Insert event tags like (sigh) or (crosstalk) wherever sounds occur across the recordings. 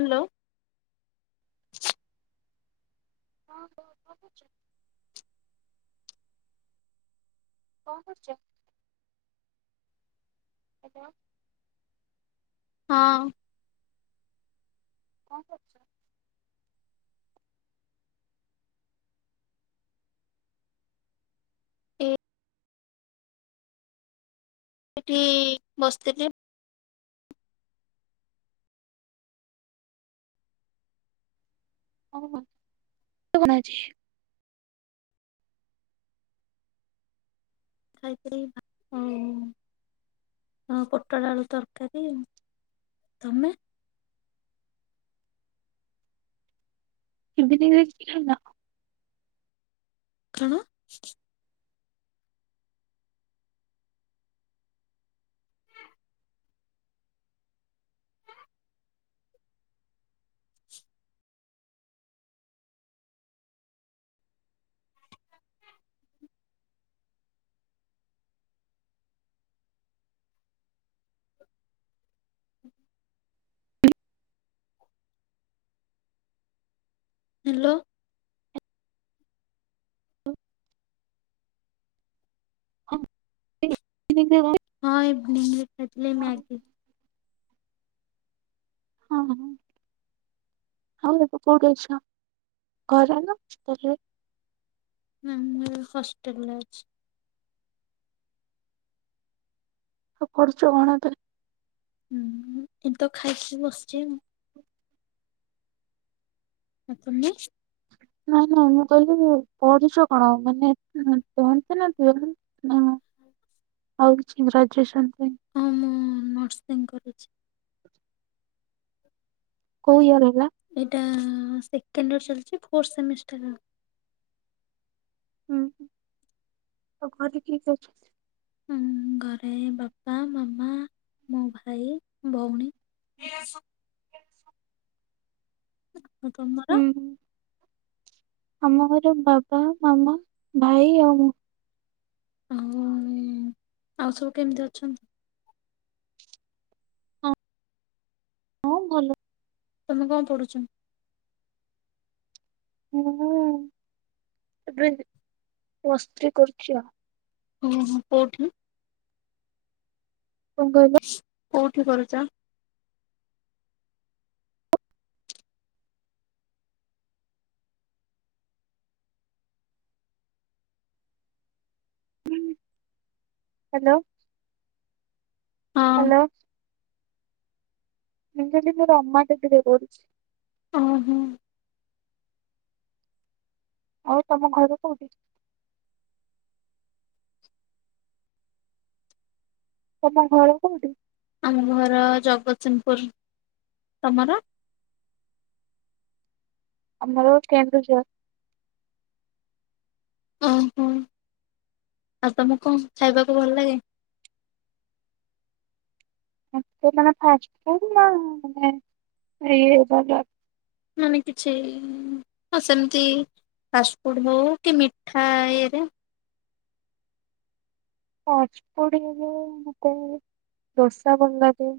Hello ହଁ କଣ କରୁଛ କଣ କରୁଛ କେଜ ହଁ କଣ କରୁଛ ହ ଏଠି ବସିଥିଲେ ହ କଣ ଅଛି ଖାଇ ଖ ହ ହ ପୋଟଳ ଆଳୁ ତରକାରୀ ତମେ (unintelligible) କଣ। ହ୍ୟାଲୋ। (unintelligible) ହଁ ଇଭିନିଙ୍ଗ ରେ ଖାଇଥିଲି ମ୍ୟାଗି। ହଁ ହଁ। ଆଉ ଏବେ କୋଉଠି ଅଛ ଘରେ ନା ହଷ୍ଟେଲ ରେ? ହୁଁ ହଷ୍ଟେଲ ରେ ଅଛି। (unintelligible) ଚନା ତ ହୁଁ ଏନେତ ଖାଇକି ବସିଛି ଆଉ। ଆଉ ତୁମେ? ନାଇଁ ନାଇଁ ମୁଁ କହିଲି ପଢୁଛ କଣ ମାନେ (unintelligible) ନା। ମାନେ ଆଉ କିଛି ଗ୍ରାଜୁଏସନ ପାଇଁ। ହଁ ମୁଁ ନର୍ସିଂ କରୁଛି। କୋଉ ଇୟର ହେଲା? ଏଇଟା ସେକେଣ୍ଡ ଇୟର ଚାଲିଛି ଫୋର୍ଥ ସେମିଷ୍ଟର। ଉଁ ହୁଁ ଆଉ ଘରେ କିଏ କିଏ ଅଛନ୍ତି। ଉଁ ଘରେ ବାପା ମାମା ମୋ ଭାଇ ଭଉଣୀ। (unintelligible) (inaudible) ଆଉ ତମ ହୁଁ ଆମ ଘରେ ବାବା ମାମା ଭାଇ ଆଉ ମୁଁ। ହୁଁ ଆଉ ସବୁ କେମିତି ଅଛନ୍ତି। ହଁ ହଁ ଭଲ। ତମେ କଣ ପଢୁଛ? ହୁଁ ଏବେ ପ୍ଲସ ଥ୍ରି କରୁଛି ଆଉ। ଉହୁଁ କୋଉଠି? (unintelligible) କୋଉଠି କରୁଚ? କହିଲ? ହ୍ୟାଲୋ। ହଁ। ହ୍ୟାଲୋ। ମୁଁ କହିଲି ମୁଁ ରମାଦେବୀରେ ପଢୁଛି। ହଁ ହୁଁ। ଆଉ ତମ ଘର କୋଉଠି? ତମ ଘର କୋଉଠି? ଆମ ଘର ଜଗତସିଂହପୁର ତମର? ଆମର କେନ୍ଦୁଝର। ଓହୋ ଆଉ ତମକୁ କଣ ଖାଇବାକୁ ଭଲ ଲାଗେ? ଏମିତି ମାନେ ଫାଷ୍ଟ ଫୁଡ୍ ନା ମାନେ ଇଏ ବଜ ମାନେ କିଛି ହଁ ସେମିତି ଫାଷ୍ଟଫୁଡ଼୍ ହଉ କି ମିଠା ଇଏରେ ଫାଷ୍ଟ ଫୁଡ୍ ଇଏରେ ମତେ ଦୋସା ଭଲ ଲାଗେ।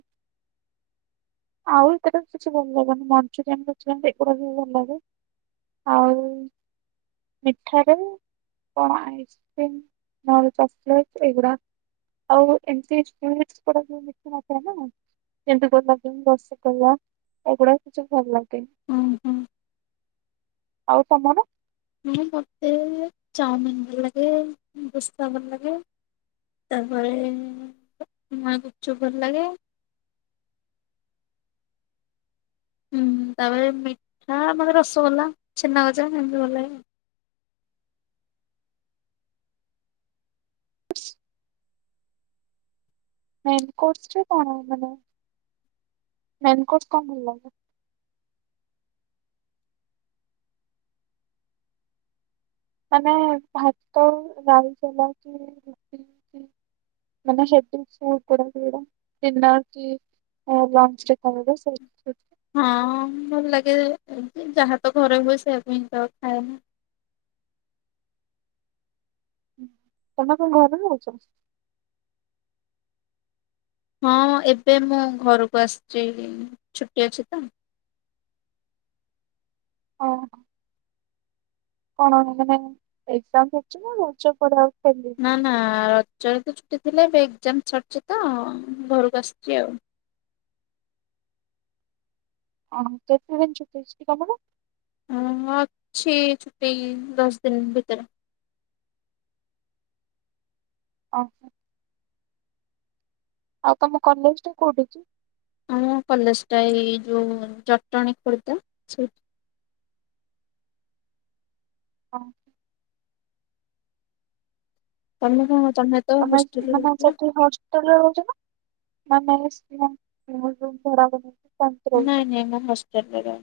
ଆଉ ଏତଟା ବି କିଛି ଭଲ ଲାଗେନି, ମଞ୍ଚୁରିଆନ ଫାଞ୍ଜୁରିଆନ ଏଗୁଡା ବି ଭଲ ଲାଗେ। ଆଉ ମିଠା ରେ। କଣ ଆଇସ୍କ୍ରିମ ନହେଲେ ଚକଲେଟ ଏଗୁରା। ଆଉ ଏମତି ସୁଇଟ୍ସ (unintelligible) ଏମିତି ଗୋଲା ଯେ ରସଗୋଲା ଏଗୁଡା କିଛି ଭଲ ଲାଗେ। ହୁଁ ହୁଁ। ଆଉ ତମର? ହୁଁ ମତେ ଚାଉମିିନ ଭଲ ଲଗେ ବିସ୍ତା ଭଲ ଲାଗେ। ତାପରେ ମା ଗୁପ୍ ଚୁପ୍ ଭଲ୍ ଲାଗେ। ହୁଁ ତାପରେ ମିଠା ମାନେ ରସୋଗୋଲା ଛେନା ଗଜା ଏମିତି ଭଲ୍ ଲାଗେ ଆଉ। ମେନକୋର୍ଟସ୍ ରେ କଣ ଭଲ ମେନକୋର୍ଟସ୍ କଣ ଭଲ୍ ଲାଗେ? ମାନେ ଭାତ ରାଇ ତେଲ କୁ ମିସେଇକି ମାନ (unintelligible) କୋଉଡା କୋଉଡା ପିନାକୀ ହଁ ଲଞ୍ଚରେ ଖାଉଲୁ ସେଇ ଫ୍ରୁଟ୍। ହଁ ଭଲ୍ ଲାଗେ ଏମତି ଯାହା ତ ଘରେ ହୁଏ ସେୟାକୁ ହିଁ ତ ଖାଏନା। ତମେ କଣ ଘରେ ରହୁଚ? ହଁ ଏବେ ମୁଁ ଘରୁକୁ ଆସଚି ଛୁଟି ଅଛି ତ। ଓହୋ। କଣ ମାନେ ଏଗଜାମ୍ (unintelligible) ନା ରଜ ପରେ ଆଉ ଖୋଲି ନା ନା ରଜରେ ତ ଛୁଟି ଥିଲା ଏବେ ଏଗଜାମ୍ ସରଚି ତ ଘରକୁ ଆସଚି ଆଉ। ଅହଁ କେତେ ଦିନ ଛୁଟି ଅଛି କି ତମର? ଅଁ ମୁଁ ଅଛି ଛୁଟି ଏଇ ଦଶ ଦିନ ଭିତରେ। ଆଛା। ଆଉ ତମ କଲେଜଟା କୋଉଠି ଅଚି? ଉଁ କଲେଜଟା ଏଇ ଯୋଉ ଜଟଣୀ ଖୋର୍ଦ୍ଧା ସେଇଠି। ହଁ। ତମେ କଣ କ ତମେ ତ ତମେ ହଷ୍ଟେଲରେ ମାନେ ରହୁଥିଲ? ସେଠି ହଷ୍ ହଷ୍ଟେଲରେ ରହୁଚ ନା ନା ମେସ୍ ନା (unintelligible) ଭଡା (unintelligible) ନାଇଁ ନାଇଁ ମୁଁ ହଷ୍ଟେଲରେ ରହେ।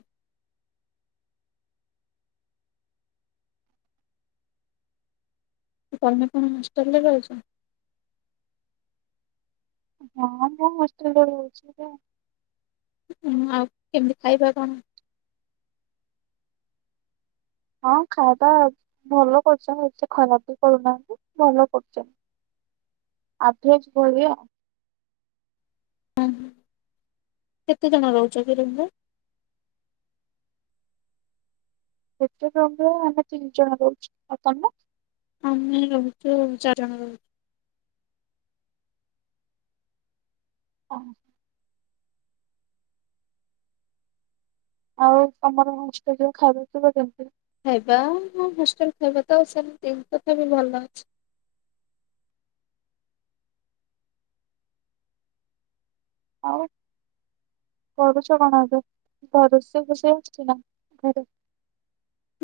ଆଉ ତମେ କଣ ହଷ୍ଟେଲରେ ରହୁଚ? ହଁ ମୁଁ ହଷ୍ଟେଲରେ ରହୁଚି ଏବେ। ଉଁ ଆଉ କେମିତି ଖାଇବା କଣ? ହଁ ଖାଇବା ଭଲ କରୁଛନ୍ତି ଏଠି ଖରାପ ବି କରୁନାହାନ୍ତି ଭଲ କରୁଚ ଆଭରେଜ୍ ଭଳିଆ। ଅହଁ କେତେଜଣ ରୋହୁଚ କି ରୁମରେ? କେତେ ଜଣ ରହୁ ଆମେ ତିନ୍ ଜଣ ରହୁଚୁ ଆଉ ତମେ? ଆମେ ରହୁଚୁ ଚାର ଜଣ ରହୁଚୁ। ଅହଁ। ଆଉ ତମର ହଷ୍ଟେଲର ଖାଇବି ପିଇବା କେମତି? ଖାଇବା ହଁ ହଷ୍ଟେଲ୍ ଖାଇବା ତ ସେମତି ତଥାପି ଭଲ ଅଛି। ଆଉ? କରୁଚ କଣ ଏବେ କଁ ରୋଷେଇ ଫୋସେଇ ଆସଚି ନା ଘରେ?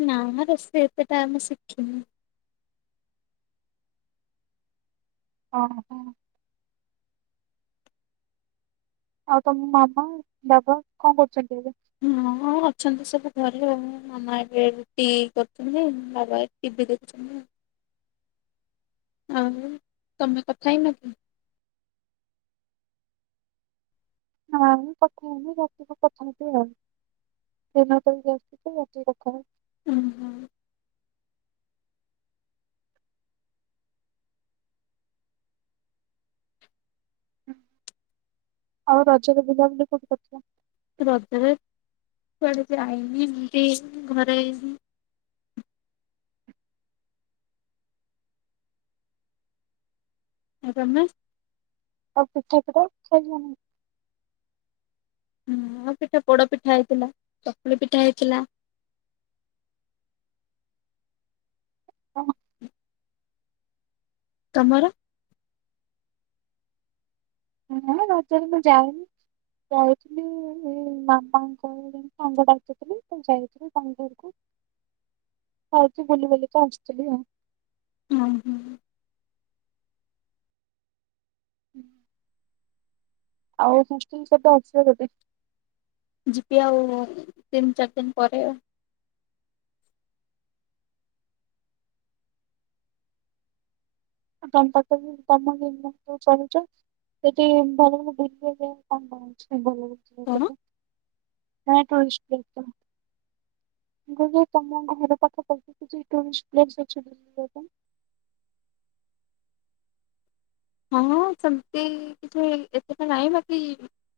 ନା ରୋଷେଇ ଏତେଟା ଆମେ ଶିଖିନୁ। ଅଁହଁ। ଆଉ ତମ ମାମା, ବାବା କଁ କରୁଚନ୍ତି ଏବେ? ହୁଁ ଅଛନ୍ତି ସବୁ ଘରେ ଆଉ ମାମ ଏବେ ରୁଟି କରୁଚନ୍ତି ବାବା ଏ ଟିଭି ଦେଖୁଚନ୍ତି ଆଉ। ଆଉ ତମେ କଥା ହେଇନ କି? ନାଇଁ କଥା ହେଇନି ରାତିକୁ କଥା ହେବି ଆଉ। ଏଇନା ତ ଏଇ ବସିଚି ରାତିକି କଥା ହେବି। ଉଁହୁଁ। ଆଉ ରଜରେ ବୁଲାବୁଲି କୋଉଠି କରଥିଲ? ରଜରେ କୁଆଡେ ଯାଇନି ଏମତି ଘରେ ହିଁ ଆଉ ତମେ? ଆଉ ପିଠାପିଠା ଖାଇଚନା? ହୁଁ ଆଉ ପିଠା ପୋଡ ପିଠା ହେଇଥିଲା, ଚକୁଳି ପିଠା ହେଇଥିଲା। ଓଃ। ତମର? ନା ରଜରେ ମୁଁ ଯାଏନି ଯାଉଥୁଲି ଏ ମାମାଙ୍କ ସାଙ୍ଗ ଡାକିଥିଲେ ତ ଯାଇଥିଲୁ ତାଙ୍କ ଘରକୁ। ଯାଇକି ବୁଲି ବାଲିକି ଆସଥିଲି ଆଉ। ଅଃ। (unintelligible) ଆଉ ହଷ୍ଟେଲ କେବେ ଆସିବେ କେବେ? ଯିବି ଆଉ ତିନି ଚାରି ଦିନ ପରେ। ତମ (unintelligible) ସେଠୀ ଭଲ ଭଲ କଣ? (unintelligible) (unintelligible) ମୁଁ କହିଲି ତମ ଘର ପାଖା ପାଖି କିଛି ଟୁରିଷ୍ଟ ପ୍ଲେସ ଅଛି କି (unintelligible) ହଁ ସେମିତି କିଛି ଏତେଟା ନାହିଁ ବାକି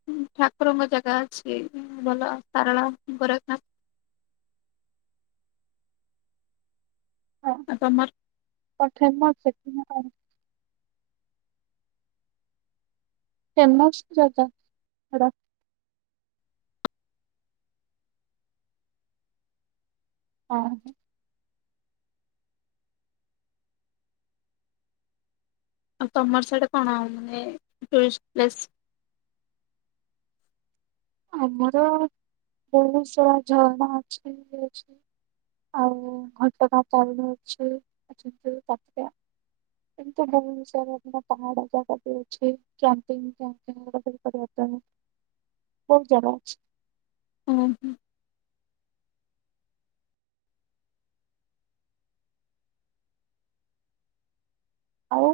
(unintelligible) ଠାକୁରଙ୍କ ଜାଗା ଅଛି ଭଲ ସାରଳା ଗୋରଖନାଥ। ହଁ ଆଉ ତମର? କଣ ଫେମସ (unintelligible) କଣ। ଫେମସ ଜାଗା (unintelligible) ଅଃ। ଆଉ ତମର ସ୍ୟାଡେ କଣ ମାନେ ଟୁରିଷ୍ଟ ପ୍ଲେସ୍ ଆମର ବୋହୁତ ସାରା ଝରଣା ଅଛି ଇଏ ଅଛି। ଆଉ ଘଟଗାଁ ତାରିଣୀ ଅଛି ଅଛନ୍ତି (unintelligible) ଏମତି ବୋହୁତ ସାରା (unintelligible) ପାହାଡ଼ା ଜାଗା ବି ଅଛି। କ୍ୟାମ୍ପିଙ୍ଗି ଫ୍ୟାମ୍ପିଙ୍ଗି (unintelligible) କରିବା ପାଇଁ। ବୋହୁତ ଜାଗା ଅଛି। ଉଁହୁଁ। ଆଉ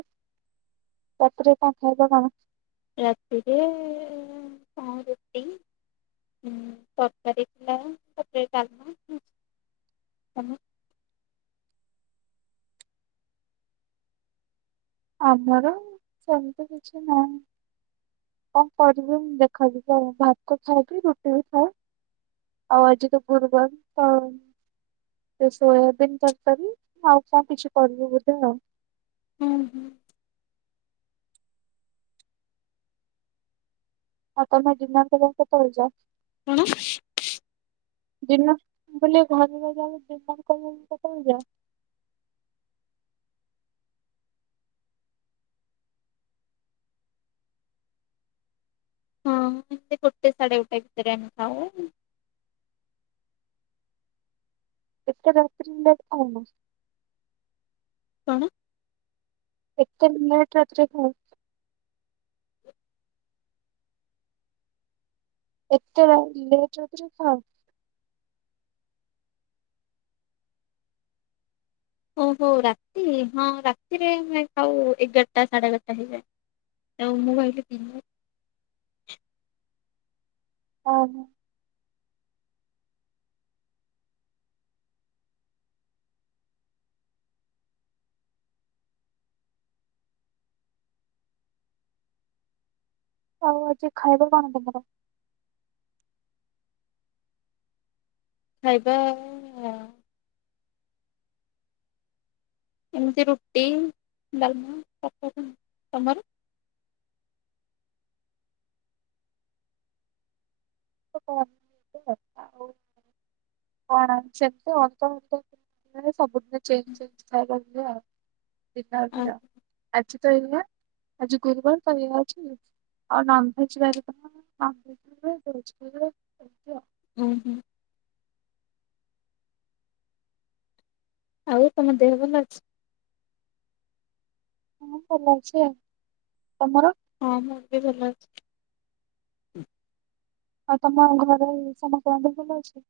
ରାତିରେ କଁ ଖାଇବା କଣ? ରାତିରେ କଁ ରୁଟି ହୁଁ ତରକାରୀ ଥିଲା ତାପରେ ଡାଲମା ତମର ଆମର ସେମିତି କିଛି ନାହିଁ। କଣ କରିବି (unintelligible) ଦେଖାଯିବ ଆଉ ଭାତ ଖାଏ ବି ରୁଟି ବି ଖାଏ। ଆଉ ଆଜି ତ ଗୁରୁବାର ତ ସେ ସୋୟାବିିନ ତରକାରୀ ଆଉ କଣ କିଛି କରିବେ ବୋଧେ ଆଉ। ଉଁହୁଁ। ଆଉ ତମେ ଡିନର୍ କରିବାକୁ କେତୋବୋଳେ ଯାଅ? କଣ? ଡିନର୍ ମୁଁ କହିଲି ଘରେ (unintelligible) ଡିନର କରିବାକୁ କେତୋବୋଳେ ଯାଅ? ହଁ ଏମତି ଗୋଟେ ସାଢ଼େ ଗୋଟେ ଭିତରେ ଆମେ ଖାଉ। ଏତେ ରାତିରେ ଲେଟ୍ ଖାଅନା। କଣ? ଏତେ ଲେଟ୍ ରାତିରେ ଖାଅ? ଏତେ ରାତ ଲେଟ୍ ରାତିରେ ଖାଅ। ଓହୋ ରାତି ହଁ ରାତିରେ ଆମେ ଖାଉ ଏଗାରଟା ସାଢ଼େ ଏଗାରଟା ହେଇଯାଏ। (unintelligible) ମୁଁ ଭାବିଲି ଦିନ ଅଃ। ଆଉ ଆଜି ଖାଇବା କଣ ତମର? ଖାଇବା ଏମିତି ରୁଟି ଡାଲମା ତରକାରୀ (unintelligible) ତମର? (unintelligible) ଆଉ କଣ ସେମିତି (unintelligible) ଚେଞ୍ଜ (unintelligible) ଖାଇବା ହୁଏ ଆଉ। ଡିନର ରେ ଆଉ ଆଜି ତ ଏୟା ଆଜି ଗୁରୁବାର ତ ଏଇଆ ଅଛି ଆଉ। ଆଉ ନଂଭେଜ୍ ବାରିଦିନ ନଂଭେଜ ହୁଏ ଭେଜ୍ ବି ହୁଏ ଏମତି ଆଉ। ଉଁହୁଁ। ଆଉ ତମ ଦେହ ଭଲ ଅଛି। ହଁ ଭଲ ଅଛି ଆଉ ତମର। ହଁ ମୁଁ ବି ଭଲ ଅଛି। ଆଉ ତମ ଘରେ ସମସ୍ତଙ୍କ ଦେହ ଭଲ ଅଛି?